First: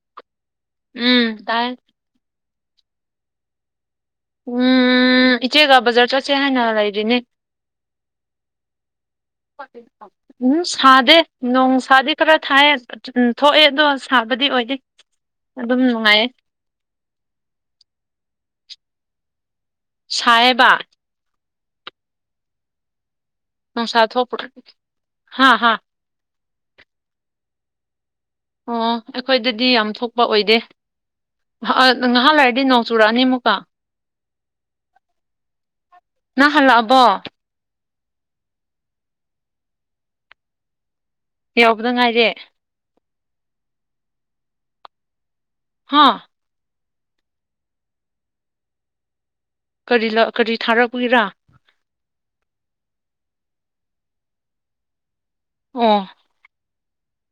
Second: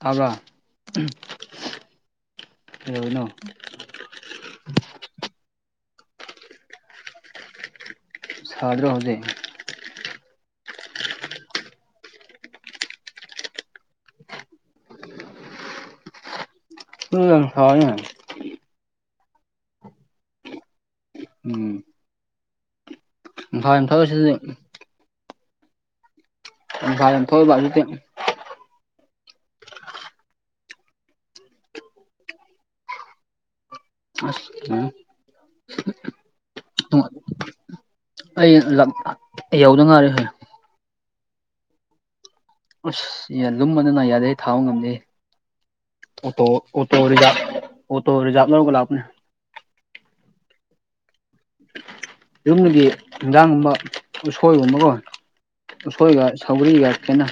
ꯇꯥꯕ꯭ꯔ ꯎꯝ ꯇꯥꯏ ꯀꯩꯗꯧꯔꯤꯅꯣ ꯎꯝ ꯏꯆꯦꯒ ꯕꯖꯥꯔ ꯆꯠꯁꯦ ꯍꯥꯏꯅ ꯂꯩꯔꯤꯅꯦ ꯁꯥꯗ꯭ꯔ‌ꯣ ꯍꯧꯖꯤꯛ ꯎꯍꯨꯝ ꯁꯥꯗꯦ ꯅꯣꯡꯁꯥꯗꯤ ꯈꯔ ꯊꯥꯏꯌ‌ꯦ [unintelligible] ꯊꯣꯛꯑꯦ ꯑꯗꯣ ꯁꯥꯕꯗꯤ ꯑꯣꯏꯗꯦ ꯑꯗꯨꯝ ꯅꯨꯡꯉꯥꯏꯌꯦ [unintelligible] ꯁꯥꯏꯌ‌ꯦꯕ ꯎꯝ ꯌꯥꯝ ꯊꯣꯛꯑꯦ ꯅꯨꯡꯁꯥ ꯁꯤꯗꯗꯤ ꯊ‌ꯣꯛꯄꯔ‌ꯣ ꯍꯥ ꯍꯥ ꯅꯨꯡꯁꯥ ꯌꯥꯝ [unintelligible] ꯑꯣ ꯑꯩꯈꯣꯏꯗꯗꯤ ꯌꯥꯝ ꯊꯣꯛꯄ ꯑꯣꯏꯗꯦ ꯉ ꯉꯍꯥꯛ ꯂꯩꯥꯔꯗꯤ ꯅꯣꯡ ꯆꯨꯔꯛꯑꯅꯤ ꯑꯃꯨꯛꯀ ꯑ [unintelligible] ꯅꯪ ꯍꯜꯂꯛ ꯑꯕꯣ ꯑꯩ ꯍꯂꯛ ꯌꯧꯗ ꯉꯥꯏꯔꯤ ꯀꯩꯅꫭ ꯌꯥꯎꯕꯗ ꯉꯥꯏꯔꯤ ꯑꯁ ꯂꯨꯝꯃꯅꯤꯅꯅꯥ [unintelligible] ꯌꯥꯗꯦ ꯊꯥꯕ ꯉꯝꯗꯦ ꯍꯥꯥ ꯑꯣ ꯑꯣꯇꯣ ꯔꯤꯖꯥꯚ ꯑꯣꯇꯣ ꯔꯤꯖꯥꯚ ꯂꯧꯔꯒ ꯂꯥꯛꯄꯅꯦ ꯀꯔꯤ ꯀꯔꯤ ꯊꯥꯔꯛꯄꯒꯤꯔꯥ ꯌꯨꯝꯗꯒꯤ ꯍꯟꯖꯥꯡꯒꯨꯝꯕ ꯎꯁꯣꯏꯒꯨꯝꯕꯀꯣ ꯑꯣ ꯎꯁꯣꯏꯒ ꯁꯧꯒꯔꯤꯒ ꯈꯦꯠꯟꯅ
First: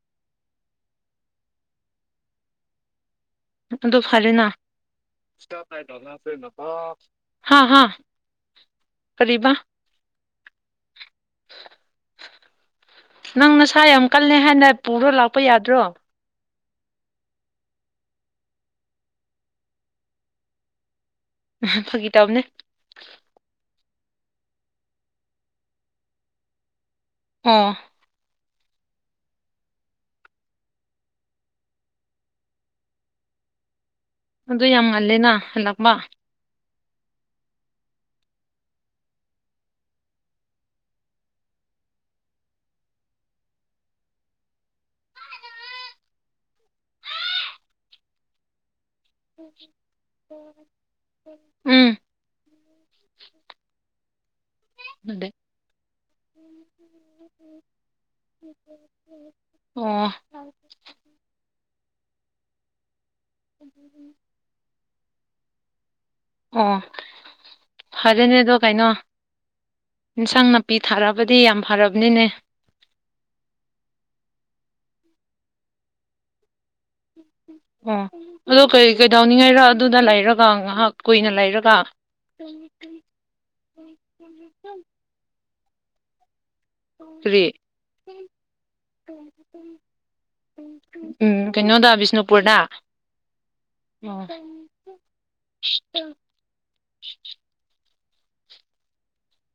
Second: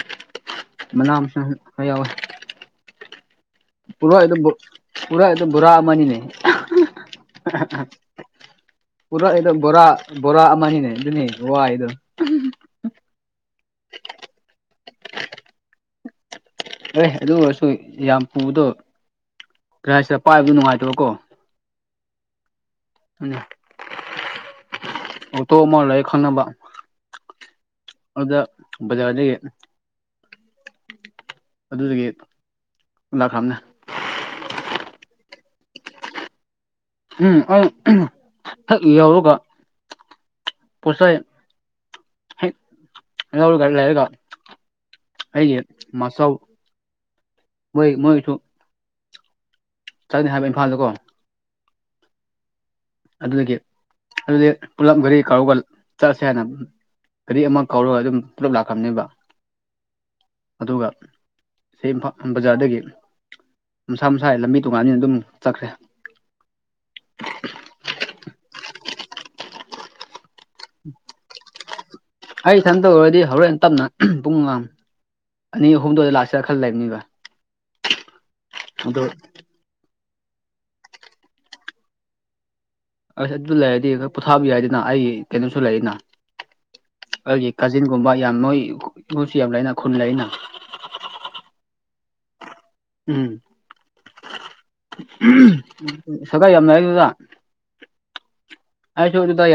ꯃꯅꯥ ꯃꯁꯤꯡ ꯈꯔꯥ ꯌꯥꯎꯋꯤ ꯑꯗꯨ ꯄꯨꯔꯥꯗ ꯐꯔꯦꯅ ꯄꯨꯔꯥ ꯑꯩ [unintelligible] ꯗ ꯕꫭꯔꯥ ꯑꯃꯅꯤꯅꯤꯅꯦ ꯍꯥ ꯍꯥ ꯄꯨꯔꯛꯏꯗꯣ ꯀꯔꯤꯕ ꯕꯣꯔꯥ ꯕꯣꯔꯥ ꯑꯃꯅꯤꯅꯦ ꯑꯗꯨꯅꯤ ꯋꯥꯏꯗꯣ ꯅꯪ ꯅꯁꯥ ꯌꯥꯝ ꯀꯜꯂꯦ ꯍꯥꯏꯅ ꯄꯨꯔ ꯂꯥꯛꯄ ꯌꯥꯗ꯭ꯔꯣ ꯑꯦ ꯑꯗꯨ ꯑꯣꯏꯔꯁꯨ ꯌꯥꯝ ꯄꯨꯕꯗꯣ ꯀꯔꯤ ꯍꯥꯏꯁꯤꯔꯥ ꯄꯥꯏꯕꯗ ꯅꯨꯡꯉꯥꯏꯇꯕꯀꯣ ꯎꯝ ꯐꯥꯒꯤ ꯇꯧꯕꯅꯦ ꯑꯣ ꯇꯣ ꯑꯃ ꯂꯩꯥꯏ ꯈꯪꯅꯕ ꯑꯥ ꯑꯗꯨꯗ ꯕꯖꯥꯔꯗꯒꯤ ꯑꯗꯨꯗꯒꯤ ꯂꯥꯛꯈ꯭ꯔꯝꯅꯦ ꯑꯗꯨ ꯌꯥꯝ ꯉꯜꯂꯦꯅ ꯍꯜꯂꯛꯄ ꯎꯝ ꯑꯩ ꯍꯦꯛ ꯌꯧꯕꯒ ꯄꯣꯠꯆꯩ ꯍꯦꯛ ꯂꯧꯔꯒ ꯂꯩꯔꯒ ꯑꯩꯒꯤ ꯃꯥꯁꯥꯎ ꯃꯣꯏ ꯃꯣꯏꯁꯨ ꯆꯠꯅꯤ ꯍꯥꯏꯕ ꯏꯝꯐꯥꯜꯗꯀꯣ ꯎꯝ ꯑꯗꯨꯗꯒꯤ ꯑꯗꯨꯗꯤ ꯄꯨꯂꯞ ꯘꯔꯤ ꯑꯗꯨꯗꯤ ꯀꯔꯧꯒ ꯆꯠꯂꯁꯦ ꯍꯥꯏꯅ ꯘꯔꯤ ꯑꯃ ꯀꯧꯔꯒ ꯑꯗꯨꯝ ꯄꯨꯂꯞ ꯂꯥꯛꯈ꯭ꯔꯝꯅꯦꯕ ꯑꯣ ꯑꯗꯨꯒ ꯁꯤ ꯏꯝꯐꯥꯜ ꯕꯖꯥꯔꯗꯒꯤ ꯃꯁꯥ ꯃꯁꯥꯏ ꯂꯝꯕꯤ ꯇꯣꯡꯉꯥꯟꯕꯅꯤꯅ ꯑꯗꯨꯝ ꯆꯠꯈ꯭ꯔꯦ ꯑꯣ ꯐꯔꯦꯅꯦ ꯑꯗꯣ ꯀꯩꯅꯣ ꯏꯟꯁꯥꯡ ꯅꯥꯄꯤ ꯊꯥꯔꯛꯑꯕꯗꯤ ꯌꯥꯝ ꯐꯔꯕꯅꯤꯅꯦ ꯁꯝ [unintelligible] ꯇꯧꯔꯗꯤ ꯍꯣꯔꯦꯟ ꯇꯞꯅ ꯄꯨꯡ ꯑꯉꯝ ꯑꯅꯤ ꯑꯍꯨꯝꯗꯣꯏꯗ ꯂꯥꯛꯁꯤꯔ ꯈꯟ ꯂꯩꯕꯅꯤꯕ ꯑꯣ ꯑꯗꯣ ꯀꯩ ꯀꯩꯗꯧꯅꯤꯡꯉꯥꯏꯔ ꯑꯗꯨꯗ ꯂꯩꯔꯒ ꯉꯥꯏꯍꯥꯛ ꯀꯨꯏꯅ ꯂꯩꯔꯒ ꯇ [unintelligible] ꯑꯁ ꯑꯗꯨ ꯂꯩꯔꯗꯤ ꯄꯣꯊꯥꯕꯤ ꯌꯥꯏꯗꯅ ꯑꯩꯒꯤ ꯀꯩꯅꯣꯁꯨ ꯂꯩꯔꯤꯅ ꯀꯔꯤ ꯑꯩꯒꯤ ꯀꯥꯖꯤꯟꯒꯨꯝꯕ ꯌꯥꯝ ꯃꯣꯏ ꯃꯣꯏꯁꯨ ꯌꯥꯝ ꯂꯩꯅ ꯈꯨꯟ ꯂꯩꯅ ꯎꯝ ꯀꯩꯅꯣꯗ ꯕꯤꯁꯅꯨꯄꯨꯔꯗ ꯎꯝ ꯑꯣ ꯁꯒꯥꯏ [unintelligible] ꯌꯥꯝ ꯂꯩꯔꯗꯨꯗ ꯑꯩꯁꯨ ꯑꯗꯨꯗꯩ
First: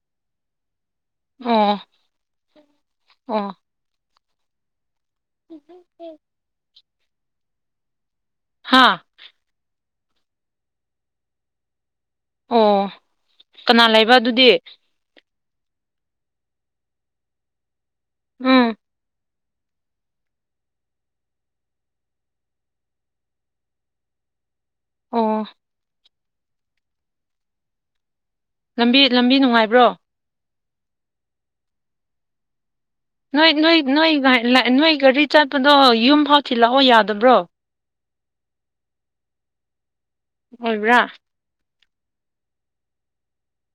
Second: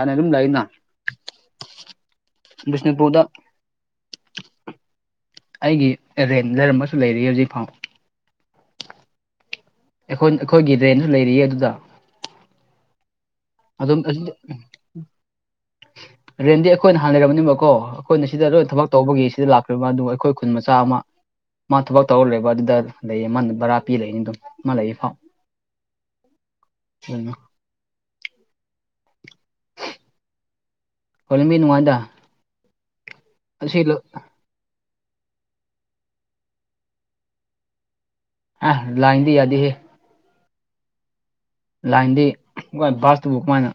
ꯍꯥꯟꯅ ꯑꯗꯨꯝ ꯂꯩꯅ ꯑꯣ ꯕꯤꯁꯅꯨꯄꯨꯔꯗ ꯑꯣ [unintelligible] ꯑꯩꯒꯤ ꯑꯦꯔꯦꯟ [unintelligible] ꯂꯩꯔꯝꯝꯕꯁꯨ ꯂꯩꯔꯤ ꯍꯧꯖꯤꯛ ꯐꯥꯎ ꯍꯥꯥ ꯑꯩꯈꯣꯏ ꯑꯩꯈꯣꯏꯒꯤ ꯔꯦꯟꯗ ꯂꯩꯔꯤꯌꯦ ꯑꯗꯨꯗ ꯑꯣ ꯀꯅꯥ ꯂꯩꯕ ꯑꯗꯨꯝꯑꯗꯨꯗꯤ ꯑꯗꯨꯗꯤ ꯔꯦꯟꯗꯤ ꯑꯩꯈꯣꯏꯅ ꯍꯥꯟꯅ ꯂꯩꯔꯕꯅꯦꯕꯀꯣ ꯑꯩꯈꯣꯏꯅ ꯁꯤꯗ ꯂꯣꯏꯅ ꯎꯝ ꯊꯕꯛ ꯇꯧꯕꯒꯤ ꯁꯤꯗ ꯂꯥꯛꯈ꯭ꯔꯦꯕ ꯑꯗꯨ ꯑꯩꯈꯣꯏ ꯈꯨꯟ ꯃꯆꯥ ꯑꯃ ꯃꯥ ꯊꯕꯛ ꯇꯧꯔ ꯂꯩꯕ ꯑꯗꯨꯗ ꯂꯩꯌꯦ ꯃꯥꯅ ꯕꯔꯥ ꯄꯤ ꯂꯩꯅꯤ [unintelligible] ꯑꯗꯨꯝ ꯃꯥꯂꯩꯔꯤꯐꯥꯎ ꯑꯣ ꯎ [unintelligible] ꯂꯝꯕꯤ ꯂꯝꯕꯤ ꯅꯨꯡꯉꯥꯏꯕ꯭ꯔꯣ ꯍꫭꯏ ꯂꯝꯕꯤ ꯅꯨꯡꯉꯥꯏꯗ ꯅꯣꯏ ꯑꯁꯤ ꯅꯣꯏ ꯅꯣꯏ ꯅꯣꯏ ꯘꯔꯤ ꯆꯠꯄꯗꯣ ꯌꯨꯝꯐꯥꯎ ꯊꯤꯜꯂꯛꯑꯣ ꯌꯥꯗꯕ꯭ꯔꯣ ꯑꯥ ꯂꯥꯏꯟꯗꯤ ꯌꯥꯗꯦ ꯍꯦ ꯑꯣꯏꯕ꯭ꯔꯥ ꯂꯥꯏꯟꯗꯤ ꯀ ꯕꯥꯁꯇꯨꯕꯨ ꯀꯃꯥꯏꯅ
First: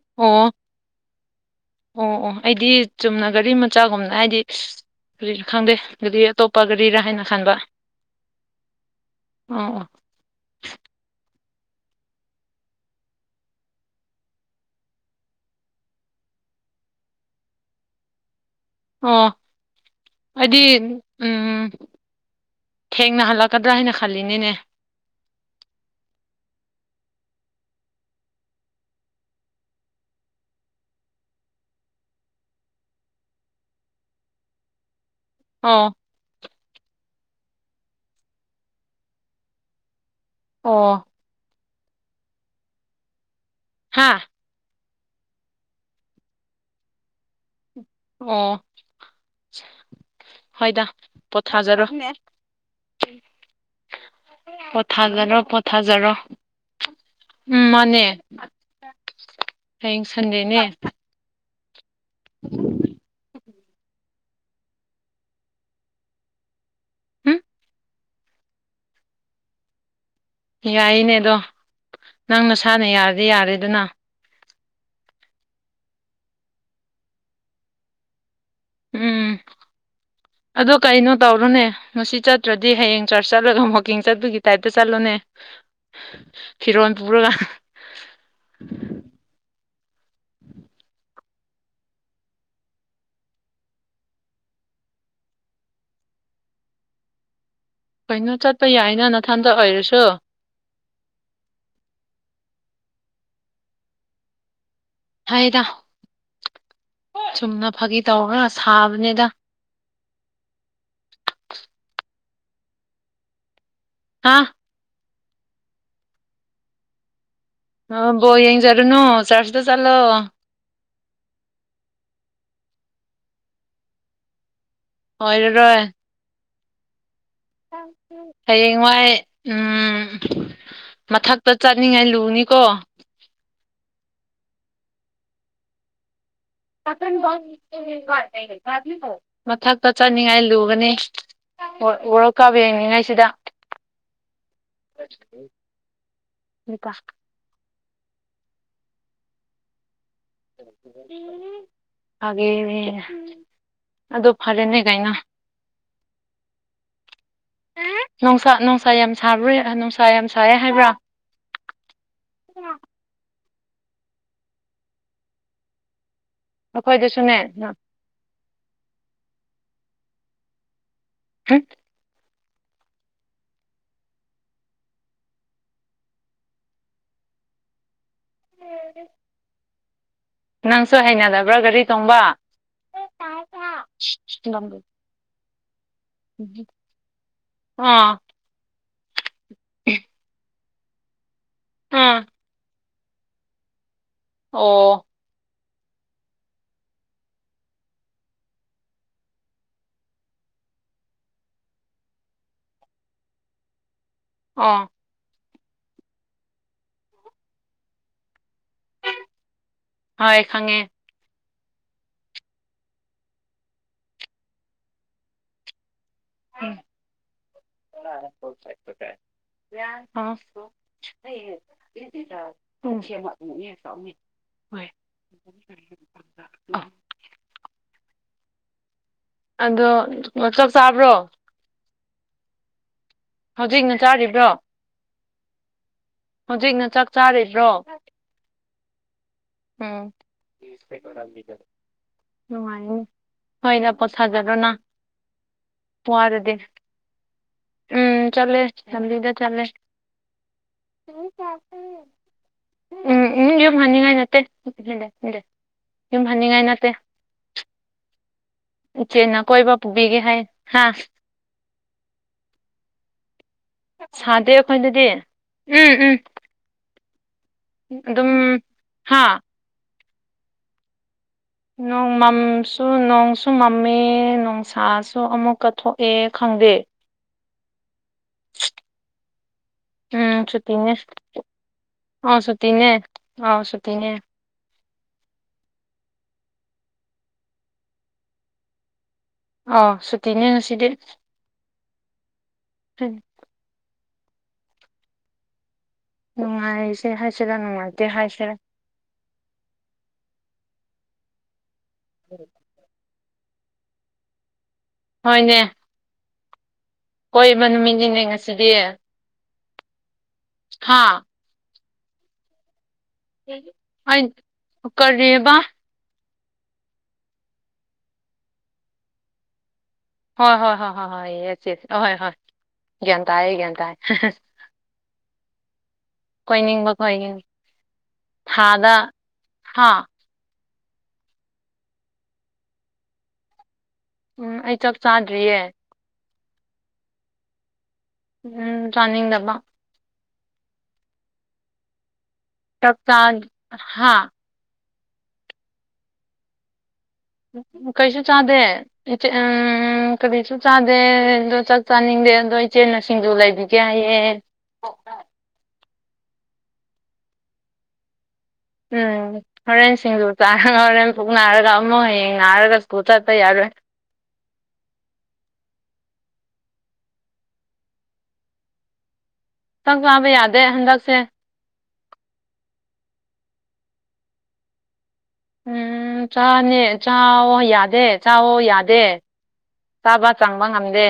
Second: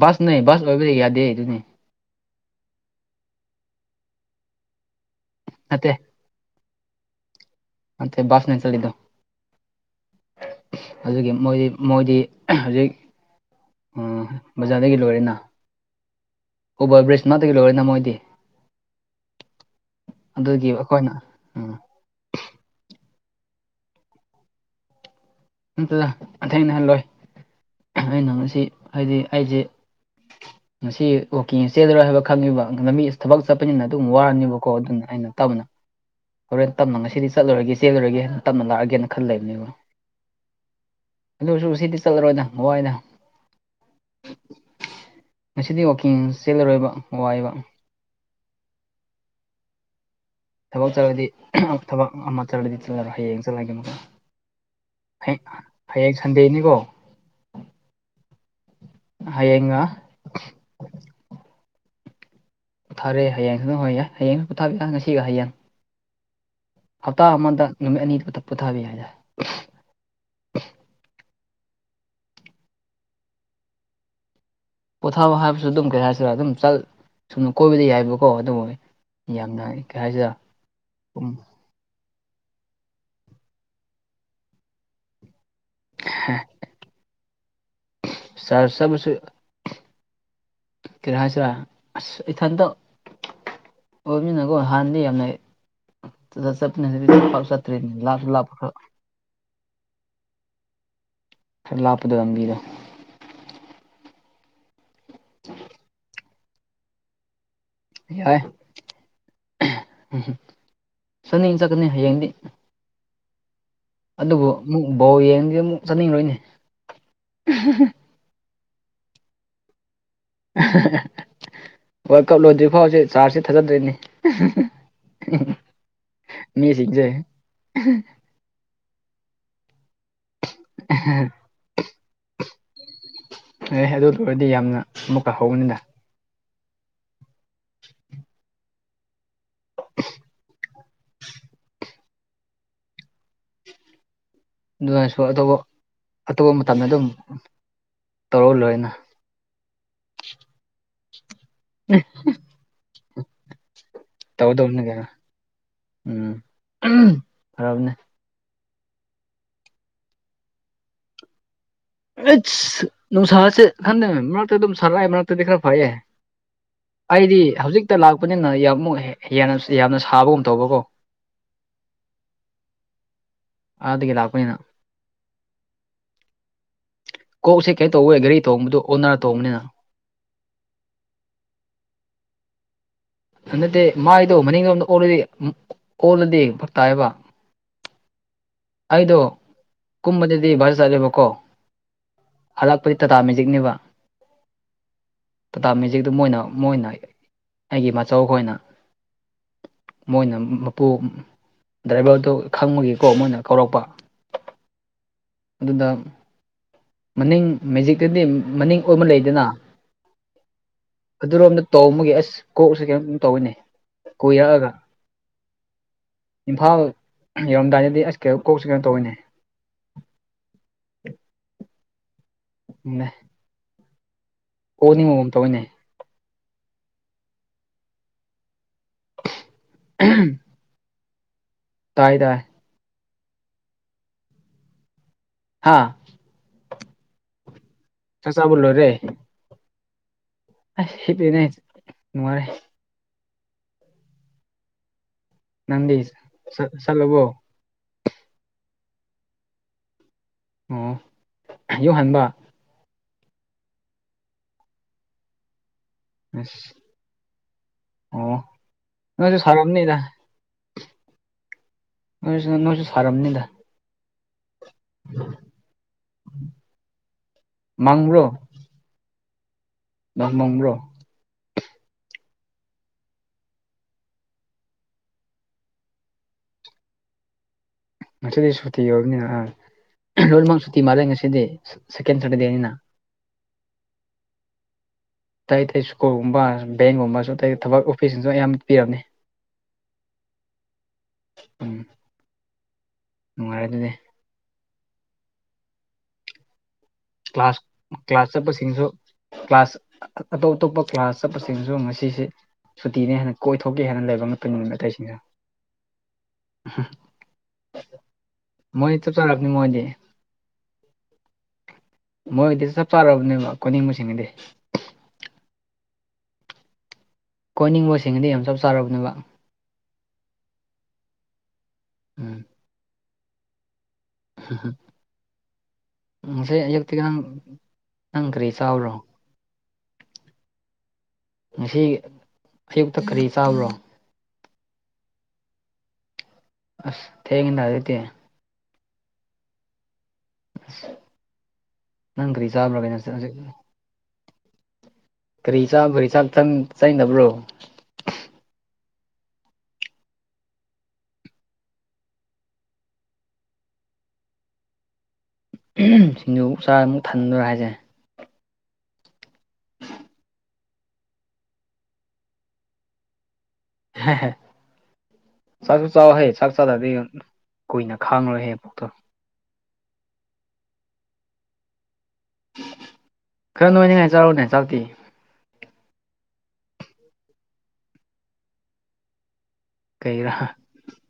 ꯕꯁ ꯅꯦ ꯑꯣ ꯕꯁ ꯑꯣꯏꯕꯗꯤ ꯌꯥꯗꯦ ꯑꯗꯨꯅꯤ ꯑꯣ ꯑꯣ ꯑꯩꯗꯤ ꯆꯨꯝꯅ ꯒꯥꯔꯤ ꯃꯆꯥꯒꯨꯝꯅ ꯍꯥꯏꯗꯤ ꯀꯔꯤꯔ ꯈꯪꯗꯦ ꯅꯠꯇꯦ ꯒꯥꯔꯤ ꯑꯇꯣꯞꯄ ꯒꯔꯤꯔꯥ ꯍꯥꯏꯅ ꯈꯟꯕ ꯅꯠꯇꯦ ꯕꯥꯁꯅꯦ ꯆꯜꯂꯤꯗꯨ ꯑꯣ ꯑꯣ ꯑꯗꯨꯒꯤ ꯃꯣꯏꯗꯤ ꯃꯣꯏꯗꯤ ꯍꯧꯖꯤꯛ ꯎꯝ ꯕꯖꯥꯔꯗꯒꯤ ꯂꯣꯏꯔꯦꯅ ꯎꯕꯔ ꯕ꯭ꯔꯤꯖ ꯉꯛꯇꯒꯤ ꯂꯣꯏꯔꯦꯅ ꯃꯣꯏꯗꯤ ꯑꯣ ꯑꯩꯗꯤ ꯑꯗꯨꯒꯤ ꯑꯩꯈꯣꯏꯅ ꯎꯝ ꯊꯦꯡꯅ ꯍꯜꯂꯛꯀꯗ꯭ꯔꯥ ꯍꯥꯏꯅ ꯈꯜꯂꯤꯅꯤꯅꯦ ꯅꯠꯇꯦꯗ ꯑꯊꯦꯡꯅꯍꯜꯂꯣꯏ ꯑꯩꯅ ꯉꯁꯤ ꯍꯥꯏꯗꯤ ꯑꯩꯁꯦ [unintelligible] ꯉꯁꯤ ꯋꯥꯀꯤꯡ ꯆꯦꯜꯂꯔꯣꯏ ꯍꯥꯏꯕ ꯈꯪꯉꯤꯕ ꯂꯝꯕꯤ ꯊꯕꯛ ꯆꯠꯄꯅꯤꯅ ꯑꯗꯨꯝ ꯋꯥꯔꯅꯦꯕꯀꯣ ꯑꯗꯨꯅ ꯑꯩꯅ ꯇꯝꯃ ꯑꯣ ꯍꯣꯔꯦꯟ ꯇꯞꯅ ꯉꯁꯤꯗꯤ ꯆꯠꯂꯔꯣꯏꯒꯦ ꯆꯦꯜꯂꯔꯣꯏꯒꯦ ꯍꯥꯏꯅꯥ ꯇꯞꯅ ꯂꯥꯛꯔꯒꯦꯅ ꯈꯜꯂꯩꯕꯅꯦꯕ ꯑꯣ ꯑꯗꯨꯁꯨ ꯁꯤꯗꯤ ꯆꯠꯂꯔꯣꯏꯗ ꯃꯋꯥꯏꯗ ꯍꯥꯥ ꯉꯁꯤꯗꯤ ꯋꯥꯛꯀꯤꯡ ꯆꯦꯜꯂꯔꯣꯏꯕ ꯋꯥꯏꯕ ꯑꯣ ꯍꯣꯏꯗ ꯊꯕꯛ ꯆꯠꯂꯗꯤ ꯄꯣꯊꯥꯖꯔꯣ ꯊꯕꯛ ꯑꯃ ꯆꯠꯂꯗꯤ ꯆꯠꯂꯔꯣ ꯍꯌꯦꯡ ꯆꯠꯂꯒꯦ ꯃꯈ ꯍꯌꯦ ꯄꯣꯊꯥꯖꯔꯣ ꯄꯣꯊꯥꯖꯔꯣ ꯍꯌꯦꯡ ꯁꯟꯗꯦꯅꯤꯀꯣ ꯎꯝ ꯃꯅꯦ ꯍꯌꯦꯡꯉ ꯁꯟꯗꯦꯅꯦ [unintelligible] ꯄꯣꯊꯥꯔꯦ ꯍꯌꯦꯡꯁꯨꯅ ꯍꯣꯏ ꯌꯥꯏ ꯍꯌꯦꯡꯁꯨ ꯄꯣꯊꯕꯤꯔ ꯉꯁꯤꯒ ꯍꯌꯦꯡ ꯍꯞꯇꯥ ꯎꯝ ꯑꯃꯗ ꯅꯨꯃꯤꯠ ꯑꯅꯤꯗꯨ ꯄꯣꯊꯥꯕ ꯌꯥꯏꯗ ꯌꯥꯏꯅꯦ ꯑꯗꯣ ꯅꯪ ꯅꯁꯥꯅ ꯌꯥꯔꯗꯤ ꯌꯥꯔꯦ ꯑꯗꯨꯅ ꯄꯣꯊꯥꯕ ꯍꯥꯏꯕꯁꯨ ꯑꯗꯨꯝ ꯀꯩ ꯍꯥꯏꯁꯤꯔ ꯑꯗꯨꯝ ꯆꯠ ꯁꯨꯝꯅ ꯀꯣꯏꯕꯗꯤ ꯌꯥꯏꯕꯀꯣ ꯑꯗꯨ ꯑꯣꯏ ꯎꯝ ꯑꯗꯣ ꯀꯩꯅꯣ ꯎꯝ ꯇꯧꯔꯣꯅꯦ ꯉꯁꯤ ꯆꯠꯇ꯭ꯔꯗꯤ ꯍꯌꯦꯡ ꯆꯔꯆ ꯆꯠꯂꯒ ꯋꯥꯛꯀꯤꯡ ꯆꯠꯄꯒꯤ ꯇꯥꯏꯞꯇ ꯆꯠꯂꯣꯅꯦ ꯍꯦ ꯐꯤꯔꯣꯜ ꯄꯨꯔꯒ ꯆꯔꯆ ꯆꯠꯕꯁꯨ ꯀꯔꯤ ꯍꯥꯏꯁꯤꯔꯥ ꯑꯁ ꯏꯊꯟꯗ ꯑꯣꯃꯤꯅꯒꯣ ꯍꯥꯟꯅꯗꯤ ꯌꯥꯝꯅ ꯆꯆ ꯆꯠꯄꯅꯦ ꯍꯧꯖꯤꯛꯇꯤ ꯄꯥꯛ ꯆꯠꯇ ꯀꯩꯅꯣ ꯆꯠꯄ ꯌꯥꯏꯅ ꯅꯊꯟꯗ ꯑꯣꯏꯔꯁꯨ ꯈꯔ ꯂꯥꯞꯄꯗ ꯂꯝꯕꯤꯗꯣ ꯍꯥꯏꯗ ꯆꯨꯝꯅ ꯐꯥꯒꯤ ꯇꯧꯔꯒ ꯁꯥꯕꯅꯤꯗ ꯎꯝ ꯆꯠꯅꯤꯡ ꯆꯠꯀꯅꯤ ꯍꯌꯦꯡꯗꯤ ꯍꯥ ꯑꯗꯨꯕꯨ ꯑꯃꯨꯛ ꯕꯧ ꯌꯦꯡꯗꯤ ꯑꯃꯨꯛ ꯆꯠꯅꯤꯡꯔꯣꯏꯅꯦ ꯑꯣꯕꯣ ꯌꯦꯡꯖꯔꯨꯅꯨ ꯆꯥꯔꯁꯤꯗ ꯆꯠꯂꯣ ꯍꯣꯏ ꯀꯞ ꯂꯣꯏꯗ꯭ꯔꯤ ꯐꯥꯎꯁꯦ ꯆꯥꯔꯖꯁ ꯊꯥꯖꯗ꯭ꯣꯏꯅꯤ ꯍꯣꯏꯔꯣ ꯔꯣꯏ ꯃꯤꯁꯤꯈꯦ ꯍꯌꯦꯡꯋꯥꯏ ꯃꯊꯛꯇ ꯆꯠꯅꯤꯡꯉꯥꯏ ꯂꯨꯅꯤꯀꯣ ꯑꯦ ꯑꯗꯨ ꯂꯣꯏꯔꯗꯤ ꯌꯥꯝꯅ ꯑꯃꯨꯛꯀ ꯍꯧꯕꯅꯤꯗ ꯃꯊꯛꯇ ꯆꯠꯅꯤꯡꯉꯥꯏ ꯂꯨꯒꯅꯤ ꯍ ꯎꯔꯛ ꯀꯥꯕ ꯌꯦꯡꯅꯤꯡꯉꯩꯁꯤꯗ ꯑꯗꯨꯅꯁꯨ ꯑꯇꯣꯞꯄ ꯑꯇꯣꯞꯄ ꯃꯇꯝꯗ ꯑꯗꯨꯝ ꯇꯧꯔꯛ ꯂꯣꯏꯅ [unintelligible] ꯍꯥꯏꯦ ꯑꯗꯣ ꯐꯔꯦꯅꯦ ꯇꯧꯗꯧꯅꯤ ꯀꯩꯅꯣ ꯀꯥꯏꯅ ꯎꯝ ꯐꯔꯞꯅꯦ ꯅꯨꯡꯁꯥ ꯅꯨꯡꯁꯥ ꯌꯥꯝ ꯁꯥꯕ꯭ꯔꯣꯏ ꯅꯨꯡꯁꯥ ꯌꯥꯝ ꯁꯥꯏꯌꯦ ꯍꯥꯏꯕ꯭ꯔꯥ ꯑꯩꯁ ꯅꯨꯡꯁꯥꯥꯁꯦ ꯈꯟꯗꯦꯅꯦ ꯃꯔꯛꯇ ꯑꯗꯨꯝ ꯁꯥ ꯂꯛꯑ ꯃꯔꯛꯇꯗꯤ ꯈꯔ ꯐꯩꯌꯦ ꯑꯩꯈꯣꯏꯗꯁꯨꯅꯦ ꯑꯩꯗꯤ ꯍꯝ ꯍꯧꯖꯤꯛꯇ ꯂꯥꯛꯄꯅꯤꯅ ꯌꯥꯝꯛ ꯌꯥꯝꯅ ꯁꯥꯕꯒꯨꯝ ꯇꯧꯕꯀꯣ ꯍ ꯑ ꯑꯗꯨꯗꯒꯤ ꯂꯥꯛꯄꯅꯤꯅ ꯀꯣꯛꯁꯦ ꯀꯩ ꯇꯧꯋꯦ ꯒꯥꯔꯤ ꯇꯣꯡꯕꯗꯨ ꯑꯣꯅꯥꯔ ꯇꯣꯡꯕꯅꯤꯅ ꯅꯪꯁꯨ ꯍꯩꯅꯗꯕ꯭ꯔꯥ ꯒꯥꯔꯤ ꯇꯣꯡꯕ ꯅꯠꯇꯦ ꯃꯥꯏꯗꯣ ꯃꯅꯤꯡꯗꯣ ꯑꯝꯗ ꯑꯣꯜꯂꯗꯤ ꯑꯣꯜꯂꯗꯤ ꯐꯛꯛꯇꯥꯏꯕ ꯑꯥ ꯑꯗꯣ ꯀꯨꯝꯗꯗꯤ ꯁꯁꯔꯦꯕꯣ ꯍꯥꯥ ꯂꯥꯛꯄꯗꯤ ꯇꯥꯇꯥ ꯃꯦꯖꯤꯛꯅꯦꯕ ꯑꯣ ꯇꯥꯇꯥ ꯃꯦꯖꯤꯛꯇꯨ ꯃꯣꯏꯅ ꯃꯣꯏꯅ ꯑꯩꯒꯤ ꯃꯆꯧ ꯈꯣꯏꯅ ꯃꯣꯏꯅ ꯃꯄꯨ ꯗ꯭ꯔꯥꯏꯚꯔꯗꯨꯣ ꯈꯪꯕꯒꯀꯣ ꯃꯣꯏꯅ ꯀꯧꯔꯛꯄ ꯑꯥ ꯑꯗꯨꯗ ꯃꯅꯤꯡ ꯃꯦꯖꯤꯛꯇꯗꯤ ꯃꯅꯤꯡ ꯑꯣꯏꯕ ꯂꯩꯗꯅ ꯍ ꯈꯪꯉꯦ ꯑꯗꯨꯔꯣꯝꯗ ꯇꯧꯃꯒꯤ ꯑꯁ ꯀꯣꯛꯁꯨ ꯀꯩꯝꯇ ꯇꯧꯤꯅꯦ ꯀꯣꯏꯔꯛꯑꯒ ꯏꯝꯐꯥꯜ ꯌꯧꯔꯝꯗꯥꯏꯗꯗꯤ ꯑꯁ ꯀ ꯀꯣꯛꯁꯤ ꯀꯩꯅꯣ ꯇꯧꯤꯅꯦ [unintelligible] ꯀꯣ ꯅꯤꯡ ꯃꯝ ꯇꯧꯅꯦ [unintelligible] ꯑꯗꯣ ꯆꯥꯛ ꯆꯥꯕ꯭ꯔꯣ ꯇꯥꯏꯗ ꯍꯧꯖꯤꯛꯅ ꯆꯥꯔꯤꯕ꯭ꯔꯣ ꯍꯥꯥ ꯍꯧꯖꯤꯛꯅ ꯆꯥꯛ ꯆꯥꯔꯤꯕ꯭ꯔꯣ ꯆꯁꯥꯕꯣꯂꯣ ꯔꯦ ꯍꯤꯞꯄꯤꯅꯦ ꯅꯨꯡꯉꯥꯏꯔꯦ ꯎꯝꯅꯨꯡꯉ ꯍꯣꯏ ꯂ ꯄꯣꯠ ꯁꯥꯖꯔꯣꯅ ꯅꯟꯗꯤ ꯁꯂꯕꯣ ꯆꯂꯦ ꯆꯗꯤꯗ ꯆꯂꯦ ꯑꯣ ꯌꯣꯛ ꯍꯟꯕ ꯎꯝ ꯎꯝ ꯌꯨꯝ ꯍꯅꯤꯡꯉꯥꯏ ꯅꯠꯇꯦ ꯌꯨꯝ ꯑꯁ ꯍꯅꯤꯡꯉꯥꯏ ꯅꯠꯇꯦ ꯑꯣ ꯏꯆꯦꯅ ꯅꯣꯏꯁꯨ ꯀꯣꯏꯕ ꯁꯥꯔꯝꯅꯤꯗ ꯄꯨꯕꯤꯒꯦ ꯍꯥꯏ ꯍꯥꯥ ꯅꯣꯏꯁꯤꯅ ꯅꯣꯏꯁꯨ ꯁꯥꯔꯝꯅꯤꯗ ꯁꯥꯗꯦ ꯑꯩꯈꯣꯏꯅꯗꯤ ꯎꯝ ꯎꯝ ꯃꯪꯕ꯭ꯔꯣ ꯑꯗꯨꯝ ꯍꯥꯥ ꯅ ꯃꯪ꯭ꯔꯣ ꯅꯣꯡ ꯃꯝꯁꯨ ꯅꯣꯡꯁꯨ ꯃꯝꯃꯦ ꯅꯣꯡꯁꯥꯁꯨ ꯑꯃꯨꯛꯀꯊꯣꯛꯑꯦ ꯈꯪꯗꯦ ꯉꯁꯤꯗꯤ ꯁꯨꯇꯤ ꯑꯣꯏꯕꯅꯤꯅ ꯑ ꯎꯝ ꯂꯣꯏꯅꯃꯛ ꯁꯨꯇꯤ ꯁꯨꯇꯤꯅꯦ ꯃꯥꯜꯂꯦ ꯉꯁꯤꯗꯤ ꯁꯦꯀꯦꯟ ꯁꯇꯔꯗꯦꯅꯤꯅ ꯍꯥꯎ ꯁꯇꯅꯦ ꯑꯇꯩ ꯑꯇꯩ ꯁ꯭ꯀꯨꯜꯒꯨꯝꯕ ꯕꯦꯡꯒꯨꯝꯕꯁꯨ ꯑꯇꯩ ꯊꯕꯛ ꯑꯣꯐꯤꯁꯁꯤꯡꯁꯨ ꯑꯌꯥꯝ ꯄꯤꯔꯝꯅꯤ ꯑꯥ ꯁꯨꯇꯤꯅꯦ ꯉꯁꯤꯗꯤ ꯅꯨꯡꯉꯥꯢꯕꯅꯦ ꯅꯨꯡꯉꯥꯏ ꯀ꯭ꯂꯥꯁ ꯀ꯭ꯂꯥꯁ ꯆꯠꯄ ꯁꯤꯡꯁꯨ ꯀ꯭ꯂꯥꯁ ꯑꯇꯣꯞ ꯑꯇꯣꯞꯄ ꯀ꯭ꯂꯥꯁ ꯆꯠꯄꯁꯤꯡꯁꯨ ꯉꯁꯤꯁꯤ ꯁꯨꯇꯤꯅꯤ ꯍꯥꯢꯅ ꯀꯣꯏꯊꯣꯛꯀꯦ ꯍꯥꯏꯅ ꯂꯩꯕ ꯉꯛꯇꯅꯤ ꯑꯇꯩꯁꯤꯡꯅ ꯎꯍꯝ ꯀꯣꯢꯕ ꯅꯨꯃꯤꯠꯅꯤꯅꯦ ꯉꯁꯤꯗꯤ ꯆꯥꯔꯕꯅꯤ ꯃꯣꯏꯗꯤ ꯍꯥ ꯃꯣꯏ ꯗꯤ ꯆꯞ ꯆꯔꯕꯅꯤ ꯑꯩ ꯀꯔꯤꯕꯥ ꯀꯣꯏꯅꯤꯡꯕꯁꯤꯡꯒꯤꯗꯤ ꯌꯥꯝ ꯆꯞ ꯆꯥꯔꯕꯅꯦꯕ ꯍꯣꯏ ꯍꯣꯏ ꯍꯣꯏ ꯍꯣꯏ ꯍꯣꯏ ꯌꯦꯁ ꯌꯦꯁ ꯑꯍꯣꯏ ꯍꯣꯏ ꯎꯝ ꯒ꯭ꯌꯥꯟ ꯇꯥꯏꯌꯦ ꯒ꯭ꯌꯥꯟ ꯇꯥꯏꯌꯦ ꯍꯝ ꯍꯝ ꯉꯁꯥꯏ ꯑꯌꯨꯛꯇꯤ ꯀꯣꯏꯅꯤꯡꯕ ꯅꯪ ꯀꯣꯏꯅꯤꯡ ꯅꯪ ꯀꯔꯤ ꯆꯥꯎꯔꯣ ꯍꯥꯥ ꯉꯁꯤ ꯑꯌꯨꯛꯇ ꯀꯔꯤ ꯆꯥꯕ꯭ꯔꯣ ꯎꯝ ꯑꯩ ꯆꯥꯛ ꯆꯥꯗ꯭ꯔꯤꯌꯦ ꯑꯁ ꯊꯦꯡꯉꯤꯅ ꯑꯗꯨꯗꯤ ꯎꯝ ꯆꯥꯅꯤꯡꯗꯕ [inaudible] ꯅꯪ ꯀꯔꯤ ꯆꯥ ꯆꯥꯛ ꯆꯥꯢ ꯍꯥꯥ ꯀꯔꯤ ꯆꯥꯕꯩ ꯆꯥꯛ ꯆꯥꯅꯤꯡꯗꯕ꯭ꯔꯣ ꯀꯩꯁꯨ ꯆꯥꯗꯦ ꯏꯆꯦ ꯎꯝ ꯀꯔꯤꯁꯨ ꯆꯥꯗꯦ ꯑꯗꯣ ꯆꯥꯛ ꯆꯥꯅꯤꯡꯗꯦ ꯑꯗꯣ ꯏꯆꯦꯟꯅ ꯁꯤꯡꯖꯨ ꯂꯩꯕꯤ ꯒꯦ ꯍꯥꯏꯌꯦ ꯁꯤꯡꯖꯨ ꯃꯨꯛ ꯆꯥꯔꯥ ꯊꯟꯗꯣꯔꯣ ꯍꯥꯏꯁꯦ ꯎꯝ ꯍꯣꯔꯦꯟ ꯁꯤꯡꯖꯨ ꯆꯥꯔꯒ ꯍꯣꯔꯦꯟ ꯄꯨꯛ ꯅꯥꯔꯒ ꯑꯃꯨꯛ ꯍꯌꯦꯡ ꯅꯥꯔꯒ ꯁ꯭ꯀꯨꯜ ꯆꯠꯄ ꯌꯥꯔꯣꯏ ꯍꯦꯍꯦ ꯆꯥꯛꯁꯨ ꯆꯥꯎ ꯍꯦ ꯆꯥꯛ ꯆꯥꯗꯗꯤ ꯀꯨꯏꯅ ꯈꯥꯡꯉꯣꯏꯍꯦ ꯄꯨꯛꯇꯣ ꯆꯥꯛ ꯆꯥꯕ ꯌꯥꯗꯦ ꯍꯟꯗꯛꯁꯦ ꯈꯔ ꯅꯣꯏꯅꯤꯡꯉꯥꯏ ꯆꯥꯎꯅꯦ ꯆꯥꯛꯇꯤ ꯎꯝ ꯆꯥꯅꯦ ꯆꯥꯑꯣ ꯌꯥꯗꯦ ꯆꯥꯋꯣ ꯌꯥꯗꯦ ꯆꯥꯕ ꯀꯩꯒꯤꯔꯥ ꯆꯪꯕ ꯉꯝꯗꯦ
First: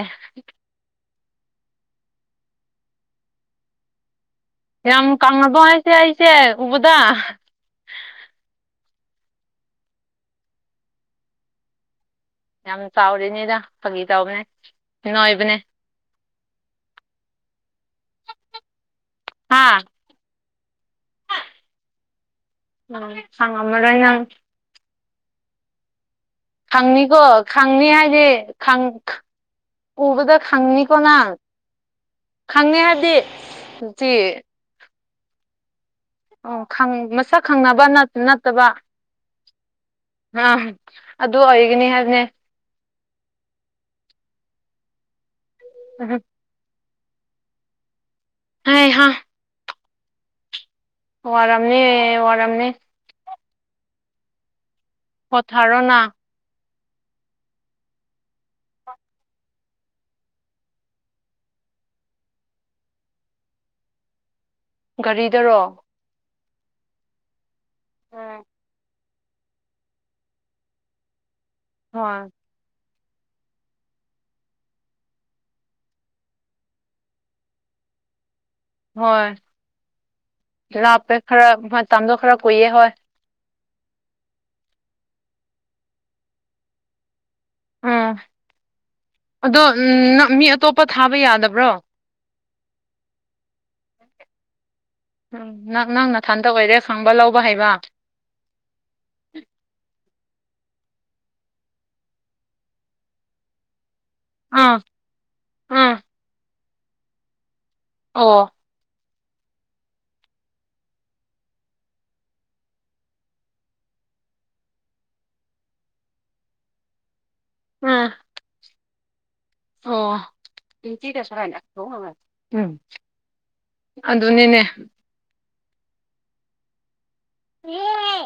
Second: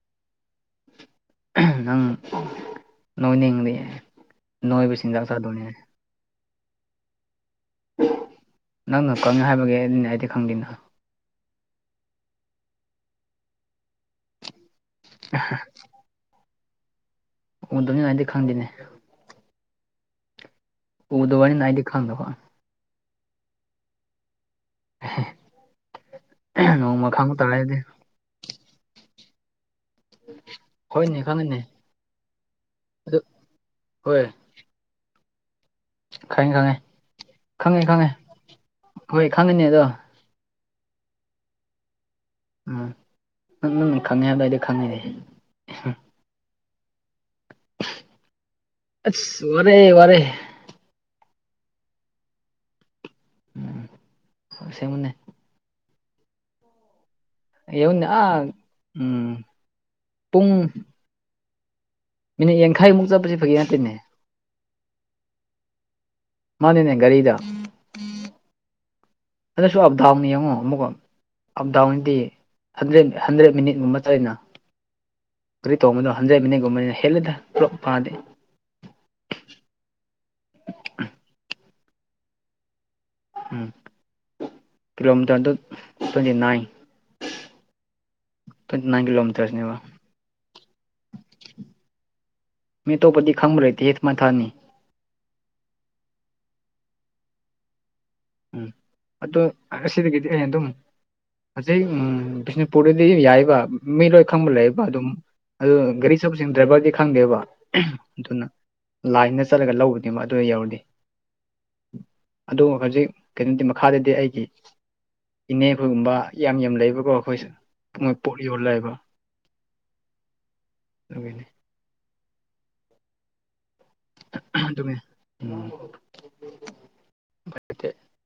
ꯑꯍꯝ ꯅꯪ ꯅꯣꯏꯅꯤꯡꯉꯗꯤ ꯌꯥꯝ ꯀꯪꯉꯕꯣ ꯍꯥꯏꯁꯦ ꯑꯩꯁꯦ ꯎꯕꯗ ꯅꯪꯅ ꯀꯪꯉꯦ ꯍꯥꯏꯕꯒꯤ ꯍꯥꯢꯔꯤꯅꯦ ꯑꯩꯗꯤ ꯈꯪꯗꯦꯅ ꯌꯥꯝ ꯆꯥꯎꯔꯤꯅꯦꯗ ꯐꯥꯒꯤ ꯇꯧꯕꯅꯦ ꯅꯣꯏꯕꯅꯦ ꯎꯗꯅꯤꯉꯥꯏꯗꯤ ꯈꯪꯗꯦꯅꯦ ꯍꯥꯥ ꯎꯗꯕꯅꯤꯅ ꯑꯩꯗꯤ ꯈꯪꯗꯕ ꯎꯝ ꯈꯪꯉꯝꯃꯔꯣꯏ ꯅꯪ [unintelligible] ꯈꯪꯅꯤꯀꯣ ꯈꯪꯕ ꯇꯥꯔꯦ ꯑꯗꯨꯗꯤ ꯈꯪꯅꯤ ꯍꯥꯏꯗꯤ ꯈꯪ ꯎꯕꯗ ꯈꯪꯅꯤꯀꯣ ꯍꯣꯏꯅꯦ ꯅꯪ ꯈꯪꯉꯅꯤ ꯈꯪꯉꯦ ꯍꯥꯏꯕꯗꯤ ꯑꯗꯨ ꯆꯤ ꯍꯣꯏ ꯈꯪꯉꯦ ꯑꯣ ꯈꯪꯉꯦ ꯈꯪ ꯃꯁꯛ ꯈꯪꯉꯦ ꯈꯪꯅꯕ ꯈꯪꯉꯦ ꯅꯠꯇꯕ ꯍꯣꯏ ꯈꯪꯉꯤꯅꯦ ꯑꯗꯣ ꯑꯤ ꯑꯗꯨ ꯑꯣꯏꯒꯅꯤ ꯍꯥꯏꯕꯅꯦ ꯎꯝ ꯅꯪ ꯅꯪ ꯈꯪꯉꯤ ꯍꯥꯏꯕꯗꯨ ꯑꯩꯗꯤ ꯈꯪꯉꯤꯅꯦ [inaudible] ꯍꯩꯍꯥ ꯑꯁ ꯋꯥꯔꯦ ꯋꯥꯔꯦ ꯋꯥꯔꯝꯅꯤ ꯋꯥꯔꯝꯅꯤ ꯎꯝ ꯑꯁꯦꯡꯕꯅꯦ ꯄꯣꯊꯔꯣꯅꯥ ꯌꯅꯣꯛ ꯑ ꯎꯝ ꯄꯨꯡ ꯃꯤꯅꯤꯠ ꯌꯥꯡꯈꯩꯃꯨꯛ ꯆꯠꯄꯁꯤ ꯐꯒꯤ ꯅꯠꯇꯦꯅꯦ ꯒꯥꯔꯤꯗꯔꯣ ꯃꯥꯅꯤꯅꯦ ꯒꯥꯔꯤꯗ ꯎꯝ ꯑꯗꯨꯁꯨ ꯑꯞ ꯗꯥꯎꯟ ꯌꯦꯡꯉꯣ ꯑꯃꯨꯛꯀ ꯑꯞ ꯗꯥꯎꯟꯗꯤ ꯍꯣꯏ ꯍꯟꯗ꯭ꯔꯦꯠ ꯍꯟꯗ꯭ꯔꯦꯠ ꯃꯤꯅꯤꯠ ꯃꯨꯝꯕ ꯆꯅ ꯀꯔꯤ ꯇꯧꯕꯅꯣ ꯍꯟꯗ꯭ꯔꯦ ꯃꯤꯅꯤꯠꯒꯨꯝꯕꯅꯤꯅ ꯍꯦꯂꯦꯗ ꯄꯨꯂꯞ ꯐꯥꯗꯦ ꯍꯣꯏ ꯂꯥꯞꯄꯦ ꯈꯔ ꯍꯣꯏ ꯃꯇꯝꯗꯣ ꯈꯔ ꯀꯨꯏꯑꯦ ꯍꯣꯏ ꯎꯝ ꯀꯤꯂꯣꯃꯤꯇꯔ ꯗ ꯇ꯭ꯋꯦꯟꯇꯤ ꯅꯥꯏꯜ ꯎꯥ ꯑꯗꯣ ꯅꯪ ꯃꯤ ꯑꯇꯣꯞꯄ ꯊꯥꯕ ꯌꯥꯗꯕ꯭ꯔꯣ ꯃꯤ ꯑꯇꯣꯞꯄꯗꯤ ꯈꯪꯕ ꯂꯩꯇꯤꯌꯦ ꯄꯜꯃ ꯊꯥꯅꯤ ꯎꯝ ꯅꯪ ꯅꯪ ꯅꯊꯟꯇ ꯑꯣꯏꯔꯦ ꯈꯪꯕ ꯂꯧꯕ ꯍꯩꯕ ꯎꯝ ꯑꯗꯣ ꯑꯁꯤꯗꯒꯤꯗꯤ ꯑꯩ ꯑꯗꯨꯝ ꯍꯧꯖꯤꯛ ꯎꯝ ꯕꯤꯁꯅꯨꯄꯨꯔꯗꯗꯤ ꯌꯥꯏꯕ ꯃꯤ ꯂꯣꯏ ꯈꯪꯕ ꯑꯥ ꯂꯩꯌꯦꯕ ꯑꯗꯨꯝ ꯑꯗꯨ ꯑꯥ ꯒꯥꯔꯤ ꯆꯠꯄꯁꯤꯡ ꯗ꯭ꯔꯥꯏꯚꯔꯗꯤ ꯈꯪꯗꯦꯕ ꯑꯗꯨꯅ ꯑꯣ ꯂꯥꯏꯟꯗ ꯆꯠꯂꯒ ꯂꯧꯕꯗꯤꯃꯛ ꯑꯗꯨꯗ ꯌꯧꯔꯗꯦ ꯑꯗꯨ ꯍꯧꯖꯤꯛ ꯀꯩꯅꯣꯗꯤ ꯃꯈꯥꯗꯗꯤ ꯑꯩꯒꯤ ꯏꯅꯦꯈꯣꯏꯒꯨꯝꯕ ꯌꯥꯝ ꯌꯥꯝ ꯂꯩꯕꯀꯣ ꯑꯩꯈꯣꯏ ꯑꯥ ꯃꯣꯏ ꯄꯣꯠ ꯌꯣꯜꯂꯑꯕ ꯑꯣ ꯏ ꯆꯤꯀ ꯁꯔꯥꯛ [unintelligible] ꯑꯗꯨꯅꯤꯅꯦ ꯎꯝ [unintelligible] ꯎ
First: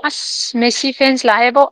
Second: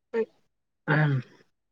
ꯑꯁ ꯃꯦꯁꯤ ꯎꯝ ꯐꯦꯟꯁ ꯂꯥꯛꯑꯦꯕꯣ